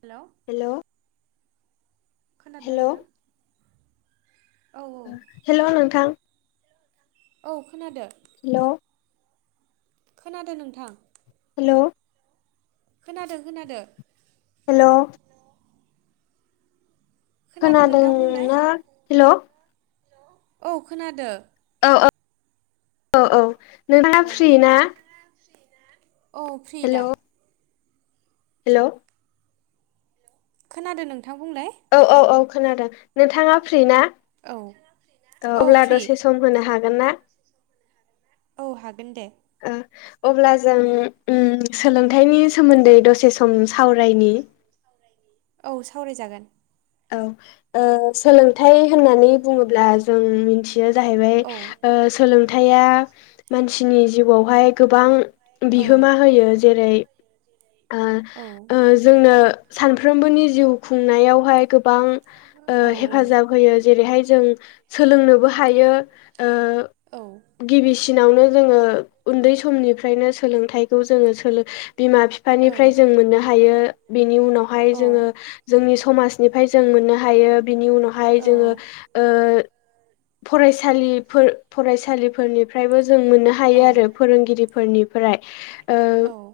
Hello hello खोनादोना नोंथां औ औ हेल' नोंथां औ खोनादो हेल' खोनादो नोंथां हेल' खोनादों खोनादो हेल' खोनादो नोंथां बुंलाय खोनादोंना हेल' औ खोनादो औ औ औ औ नोंथा औ फ्रि ना औ फ्रि दा हेल' खोनादों नोंथां बुंलाय औ औ खोनादों नोंथाङा फ्रि ना औ औ अब्ला दसे सम होनो हा गोनना औ हागोन दे अब्ला जों ओम सोलोंथाइनि सोमोन्दै दसे सम सावरायनि [inaudible] [unintelligible] औ सावरायजागोन औ ओ सोलोंथाइ होननानै बुङोब्ला जों मिथि बियो औ जाहैबाय सोलोंथायाइया मानसिनि जिउआवहाय गोबां औ बिहोमा होयो जेरै ओ औ ओ जोंनो सानफ्रोमबोनि जिउ खुंनायावहाय गोबां ओ औ हेफाजाब होयो जेरैहाय जों सोलोंनोबो हायो ओ औ औ गिबिसि दिनावनो जोङो उन्दै समनिफ्रायनो सोलोंथाइखौ जोङो सोलो बिमा औ बिफानिफ्राय जों मोननो हायो बेनि उनावहाय जोङो जोंनि समाज निफ्राय जों मोननो हायो बिनि उनावहाय जोङो औ ओ फरायसालिफोर फरायसालिफोरनि निफ्रायबो जों मोननो हायो आरो फोरोंगिरिफोरनिफ्राय ओ औ औ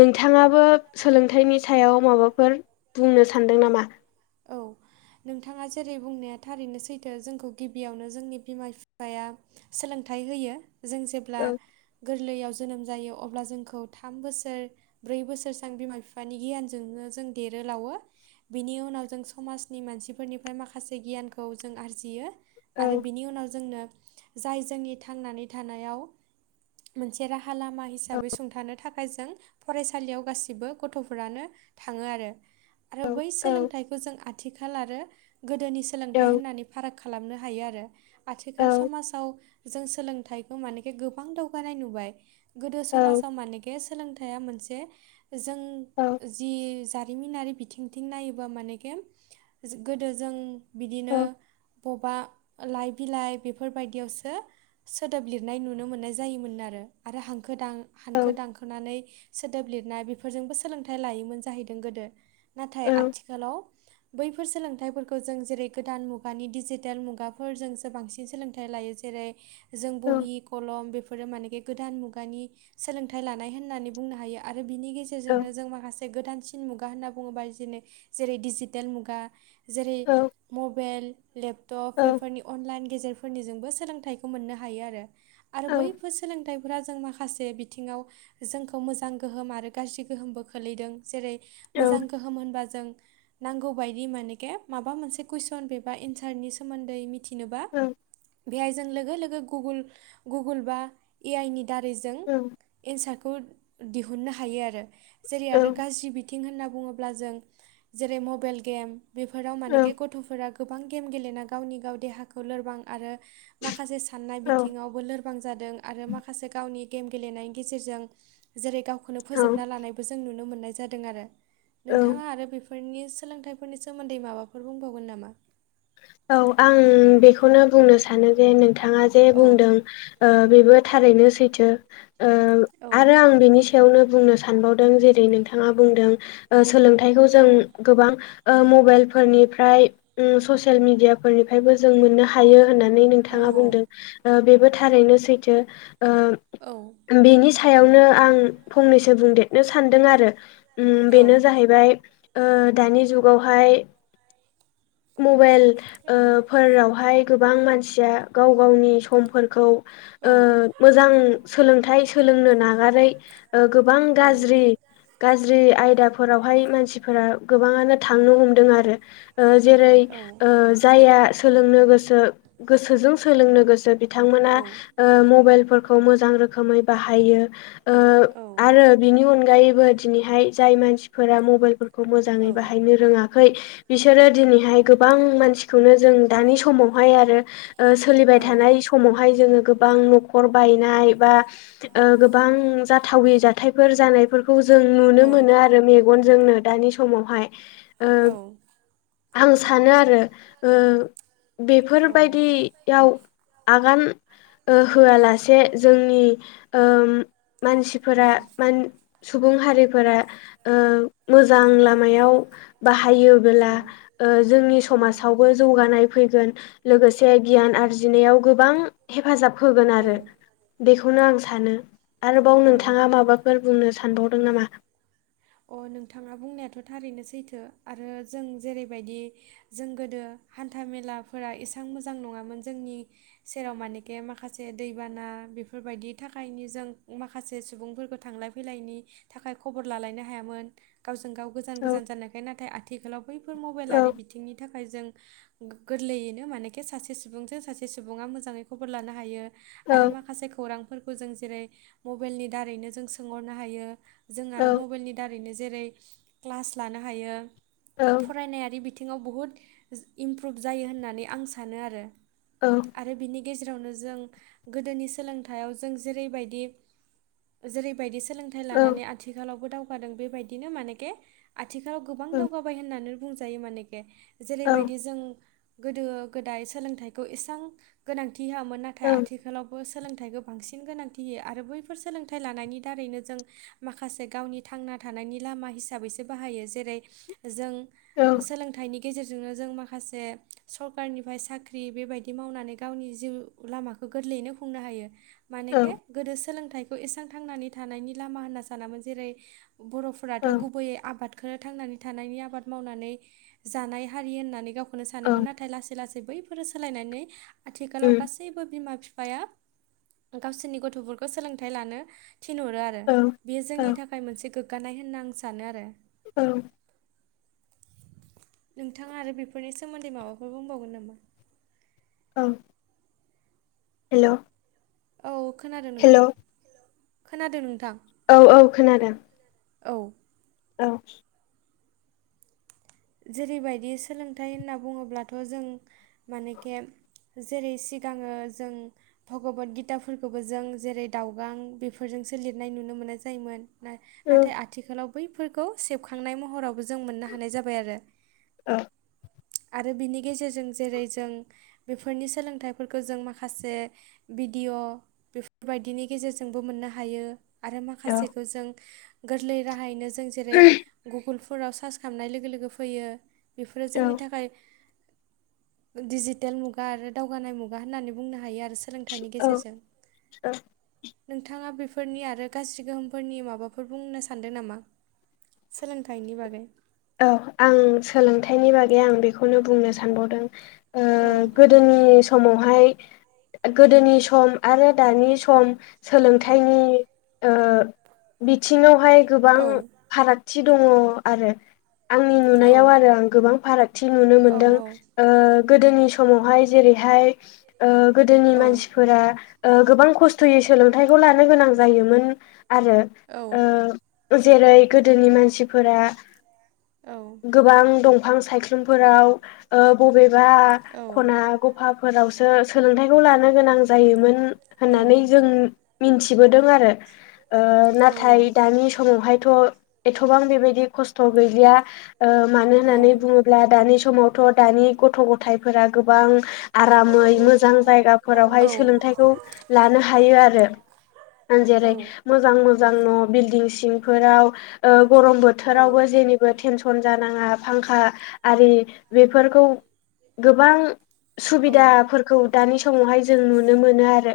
नोंथाङाबो सोलोंथाइनि सायाव माबाफोर बुंनो सान्दों नामा? [inaudible] [unintelligible] औ नोंथाङा जेरै बुंनाया थारैनो सैथो जोंखौ गिबियावनो जोंनि बिमा बिफाया सोलों थाइ होयो जों जेब्ला औ गोरलैआव जोनोम जायो अब्ला जोंखौ थाम बोसोर ब्रै बोसोरसां बिमा बिफानि गियानजोंनो जों देरो लावो बिनि उनाव जों समाजनि मानसिफोरनिफ्राय माखासे गियानखौ जों आरजियो आरो औ बिनि उनाव जोंनो जाय जोंनि थांनानै थानायाव मोनसे रा हा लामा औ हिसाबै सुंथानो था खाय जों फरायसालियाव गासिबो गथ'फोरानो थाङो आरो आरो औ बै औ सोलोंथाइ जों आथिखाल आरो गोदोनि औ सोलोंथाइ होननानै फाराग खालामनो हायो आरो। औ आथिखाल समाजाव जों सोलोंथाइखौ मानेखि गोबां दावगानाय नुबाय गोदो औ समाजाव मानेखि सोलोंथाइया मोनसे जों औ जि जा रिमिनारि बिथिंथिं नायोबा मानेके गोदो जों औ बिदिनो बबा लाइ बिलाइ बेफोरबायदियावसो सोदोब लिरनाय नुनो मोननाय जायोमोन आरो। आरो हांखो दां औ हांखो दांखोनानै सोदोब लिरनाय बेफोरजोंबो सोलोंथाइ लायोमोन जाहैदों गोदो नाथाय आथिखालाव बैफोर सोलोंथाइफोरखौ जों जेरै गोदान मुगानि डिजिटेल मुगाफोरजोंसो बांसिन सोलोंथाइ ला हायो जेरै जों बहि कलम बेफोरो मानेकि गोदान मुगानि सोलोंथाइ लानाय होननानै बुंनो हायो आ रो बिनि गेजेरजोंनो जों माखासे गोदानसिन मुगा होनना बुङोबा जेरै जेरै दिजि टेल मुगाजेरै मबाइल लेपटप बेफोरनि अनलाइन गेजेरफोरनिजोंबो सोलोंथाइखौ मोननो हायो आरो आरो बैफोर सोलोंथाइ फ्रा जों माखासे बिथिङाव जोंखौ मोजां गोहोम आरो गाज्रि गोहोमबो खोलैदों। जेरै मोजां गोहोम होनबा जों नांगौ बायदि मानेके माबा मोनसे कुइसन बेबा एन्सारनि सोमोन्दै मि थिनोबा बेहाय जों लोगो लोगो गुगोल बा ए आइ नि दारैजों एन्सारखौ दिहुननो हायो आरो जेरै आरो गाज्रि बि थिं होनना बुङोब्ला जों जेरै मबाइल गेम बेफोराव मानेे गथ'फोरा गोबां गेम गेलेना गावनि गाव देहाखौ लोरबां आरो माखासे साननाय बिथिङावबो लोरबां जादों आरो माखासे गावनि गेम गेलेनायनि गेजेरजों जेरै गावखौनो औ फोजोबना लानायबो जों नुनो मोननाय जादों आरो औ नोंथाङा आरो बेफोरनि सोलोंथाइफोरनि सोमोन्दै माबाफोर बुंबावगोन नामा? औ आं बेखौनो बुंनो सानो जे नोंथाङा जे औ बुंदों ओ बेबो थारैनो सैथो ओ औ आरो आं बेनि सायावनो बुंनो सानबावदों जेरै नोंथाङा बुंदों ओ सोलोंथाइखौ जों औ गोबां ओ मबाइलफोरनिफ्राय उम ससियेल मिडियाफोरनिफ्रायबो जों मोननो हायो होननानै औ नोंथाङा बुंदों। ओ बेबो थारैनो सैथो ओ बेनि सायावनो आं फंनैसो बुंदेरनो सान्दों आरो बेनो जाहैबाय ओ दानि जुगावहाय मबाइल ओ फोरावहाय गोबां मानसिया गाव गावनि समफोरखौ ओ मोजां सोलोंथाइ सोलोंनो नागारै ओ गोबां गाज्रि गाज्रि आयदाफोरावहाय मानसिफोरा गोबाङानो थांनो हमदों आरो ओ जेरै ओ जाया सोलोंनो गोसो गोसोजों सोलोंनो गोसो बिदि बिथांमोना ओ मबाइलफोरखौ मोजां रोखोमै बाहायो। ओ आरो बिनि अनगायैबो दिनैहाय जाय मानसिफोरा मबाइल खौ मोजाङै बाहायनो रोङाखै बिसोरो दिनैहाय गोबां मानसिखौनो जों दानि समावहाय आरो ओ सोलिबाय थानाय समावहाय जोङो गोबां न'खर बायनाय बा ओ‌ गोबां जाथावै जाथायफोर जानाय फोर खौ जों नुनो मोनो आरो मेगनजोंनो दानि समावहाय ओ औ आं सानो आरो ओ बेफोरबायदि याव आगान ओ होआलासे जोंनि उम मानसिफोरा मान सुबुं सुबुं हारिफोरा ओ मोजां लामायाव बाहायोबोला ओ जोंनि औ समाजावबो जौगानाय फैगोन लोगोसे गियान आरजिनायाव गोबां हेफाजाब होगोन आरो बेखौनो आं सानो आरोबाव औ नोंथाङा माबाफोर। बुंनो सानबावदों नामा? अ नोंथाङा बुंनायाथ' थारैनो सैथो आरो जों जेरैबायदि जों गोदो हान्था मेलाफोरा एसां मोजां नङामोन जोंनि सेराव मानेके माखासे दैबाना। बेफोरबायदि थाखायनि जों माखासे सुबुंफोरखौ थांलाय फैलायनि थाखाय खबर लालायनो हाया। हायामोन गावजों गाव गोजान औ गोजान जानायखाय नाथाय आथिखालाव बैफोर औ मबेलारि बिथिंनि थाखाय। थाखाय जों गोरलैयैनो मानेके सासे सुबुंजों सासे सुबुङा मोजाङै खबर लानो हायो। औ आरो माखासे खौरांफोरखौ जों जेरै मबेलनि दारैनो जों सोंहरनो हायो। जों औ आरो मबेलनि दारैनो जेरै क्लास लानो हायो औ फरायनायारि बिथिं थिङाव बुहुत इमप्रुभ जायो होननानै आं सानो आरो आरो बिनि गेजेरावनो जों गोदोनि सोलोंथाइयाव जों जेरै बायदि जेरै बायदि सो सोलोंथाइ औ लानानै आथिखालावबो दावगादों बेबायदिनो मानेके आथिखालाव गोबां औ दावगाबाय होननानै बुंजायो मानेके औ जेरैबायदि जों गोदो गोदाय सोलोंथाइखौ इसां गोनांथि होआमोन औ नाथाय आथिखालावबो सो सोलोंथाइखो बांसिन गोनांथि आरो बैफोर सोलोंथाइ लानायनि दारैनो जों माखासे गावनि थांना थानायनि लामा हिसाबैसो बाहायो जेरै जों औ सोलोंथाइनि गेजेरजोंनो जों माखासे सरकारनिफ्राय साख्रि बेबायदि मावनानै गावनि जिउ लामाखौ गोरलैयैनो खुंनो हायो औ मानेके औ गोदो सोलोंथाइखौ एसां थांनानै थानायनि लामा होनना सानामोन जेरै बर'फोराथ' गुबैयै आबाद। खो थांनानै थानायनि आबाद मावनानै जानाय हारि होननानै गावखौनो सानोमोन उम नाथाय लासै लासै बैफोरो सोलायनानै आथिखालाव गासैबो बिमा बिफाया गावसोरनि गथ'फोरखौ सोलोंथाइ लानो थिनहरो आरो औ बेयो जोंनि थाखाय। मोनसे गोग्गानाय होनना आं सानो आरो। औ। नोंथाङा आरो बेफोरनि सोमोन्दै माबाफोर बुंबावगोन नामा? औ हेल' औ खोनादों हेल' नोंथां खोनादों नोंथां औ औ खोनादों औ औ जेरैबायदि सोलोंथाइ होनना बुङोब्लाथ' जों मानेके जेरै सिगाङो जों भगबत गिताफोरखौबो जों जेरै दावगां बेफोरजों दोंसो लिरनाय नुनो मोनाय जायोमोन औ नाथाय आथिखालाव बैफोरखौ सेबखांनाय महरावबो जों मोन बाय आरो आरो बिनि गेजेरजों जेरै जों बेफोरनि सोलोंथाइफोरखौ जों माखासे भि भिडिअ बेफोरबायदिनि गेजेरजोंबो मोननो हायो। आरो औ माखासेखौ जों गोरलै राहायैनो जों जेरै गुगोलफोराव सार्च खामनाय लोगो लोगो। लोगो फैयो बेफोरो जोंनि औ थाखाय। डिजिटेल मुगा आरो दावगानाय मुगा होननानै बुंनो हायो आरो। आरो सोलोंथाइनि औ गेजेरजों नोंथाङा बेफोरनि आरो गाज्रि गोहोमफोरनि माबाफोर बुंनो सान्दों नामा? सोलोंथाइनि बागै औ आं सोलोंथाइनि बागै आं बेखौनो बुंनो सानबावदों ओ औ गोदोनि समावहाय गोदोनि सम आरो दानि सम सोलोंथाइनि ओ बिथिङाव बेहाय गोबां औ फारागथि दङ आरो आंनि औ नुनायाव आरो आं गोबां फाराग थि नुनो औ मोनदों ओ गोदोनि समावहाय जेरैहाय ओ गोदोनि औ मानसिफोरा ओ गोबां खस्थ' सोलोंथाइखौ लानो गोनां जायोमोन आरो औ ओ जेरै गोदोनि मानसिफोरा औ गोबां दंफां बिफां सायख्लुमफोराव ओ बबेबा औ खना गफाफोराव सोलोंथाइखौ लानो गोनां जायोमोन औ होननानै जों मिन्थिबोदों आरो ओ नाथाय दानि समावहाय थ एथ'बां बेबायदि खस्थ गैलिया ओ मानो होननानै बुङोब्ला दानि सम समावथ' दानि गथ' गथायफोरा गोबां आरामै मोजां औ जायगाफोरावहाय सोलोंथायखौ लानो हायो आरो। जेरै मोजां मोजां न बिल्डिं सिंफोराव ओ गरम बोथोरावबो जेनिबो टेनसन जानाङा फांखा आरि बेफोरखौ गोबां सुबिदाफोरखौ दानि समावहाय जों नुनो मोनो आरो।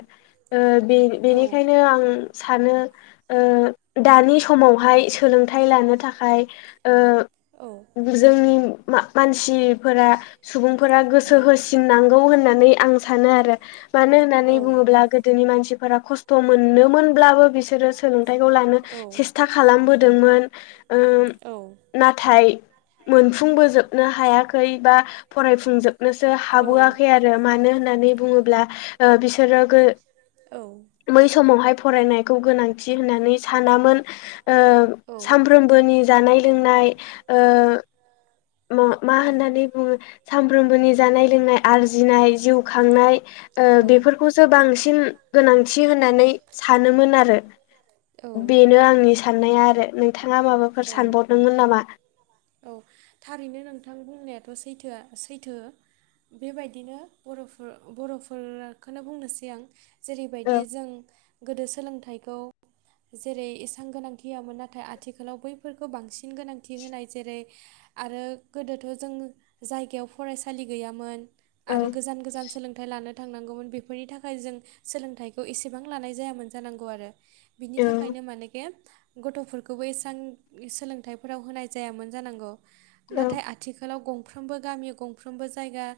ओ बे बेनिखायनो आं सानो ओ ओ दानि समावहाय सोलोंथाइ लानो थाखाय ओ जोंनि मा मानसिफोरा सुबुंफोरा गोसो होसिननांगौ होननानै आं सानो आरो मानो होननानै बुङोब्ला गोदोनि मानसिफोरा खस्थ' थ' मोनोमोनब्लाबो बिसोरो सोलों थाइखौ लानो सेस्था खालामबोदोंमोन ओ नाथाय मोन सुफुंबोजोबनो हायाखै बा फरायफुंजोबनोसो हाबोआखै आरो मानो होननानै बुङो बुंब्ला ओ बिसोरो गो बै समावहाय फरायनायखौ गोनांथि होननानै सानामोन ओ सामफ्रोम बोनि जानाय लोंनाय ओ मा मा होननानै बुङो सानफ्रोमबोनि जानाय लोंनाय आरजिनाय, जिउ खांनाय ओ औ बेफोरखौसो बांसिन गोनांथि होननानै सानोमोन आरो। बेनो आंनि साननाया आरो नोंथाङा माबाफोर औ सानबावदोंमोन नामा? औ थारैनो नोंथां बुंनायाथ' सैथोआ सैथो बेबायदिनो बर'फोर बर'फोरखौनो बुंनोसै आं जेरैबायदि औ जों गोदो सोलोंथाइखौ जेरै इसां गोनांथि होआमोन नाथाय आथिखालाव बैफोरखौ बांसिन गोनांथि होनाय जेरै आरो गोदोथ' जों जायगायाव फरायसा सालि गैयामोन औ आरो गोजान गोजान सोलोंथाइ लानो थांनांगौमोन बेफोरनि थाखाय जों सोलोंथाइखौ एसेबां लानाय जायामोन जानांगौ आरो। बिनि औ थाखायनो माने गथफोरखौबो एसबां सोलोंथाइफोराव होनाय जायामोन जानांगौ। औ नाथाय आथिखालाव गंफ्रोमबो गामियाव गं मोनफ्रोमबो जायगा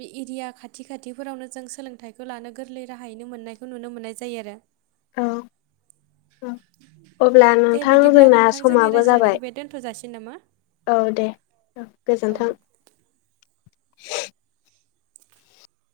बे एरिया खाथि खाथिफोरावनो जों सोलोंथाइखौ लानो गोरलै राहायैनो मोननायखौ नुनो मोनो। नुनो मोननाय जायो आरो। औ औ अब्ला दे नोंथां जोंना समाबो जाबाय। होनदो मा औ दे औ गोजोन्थों।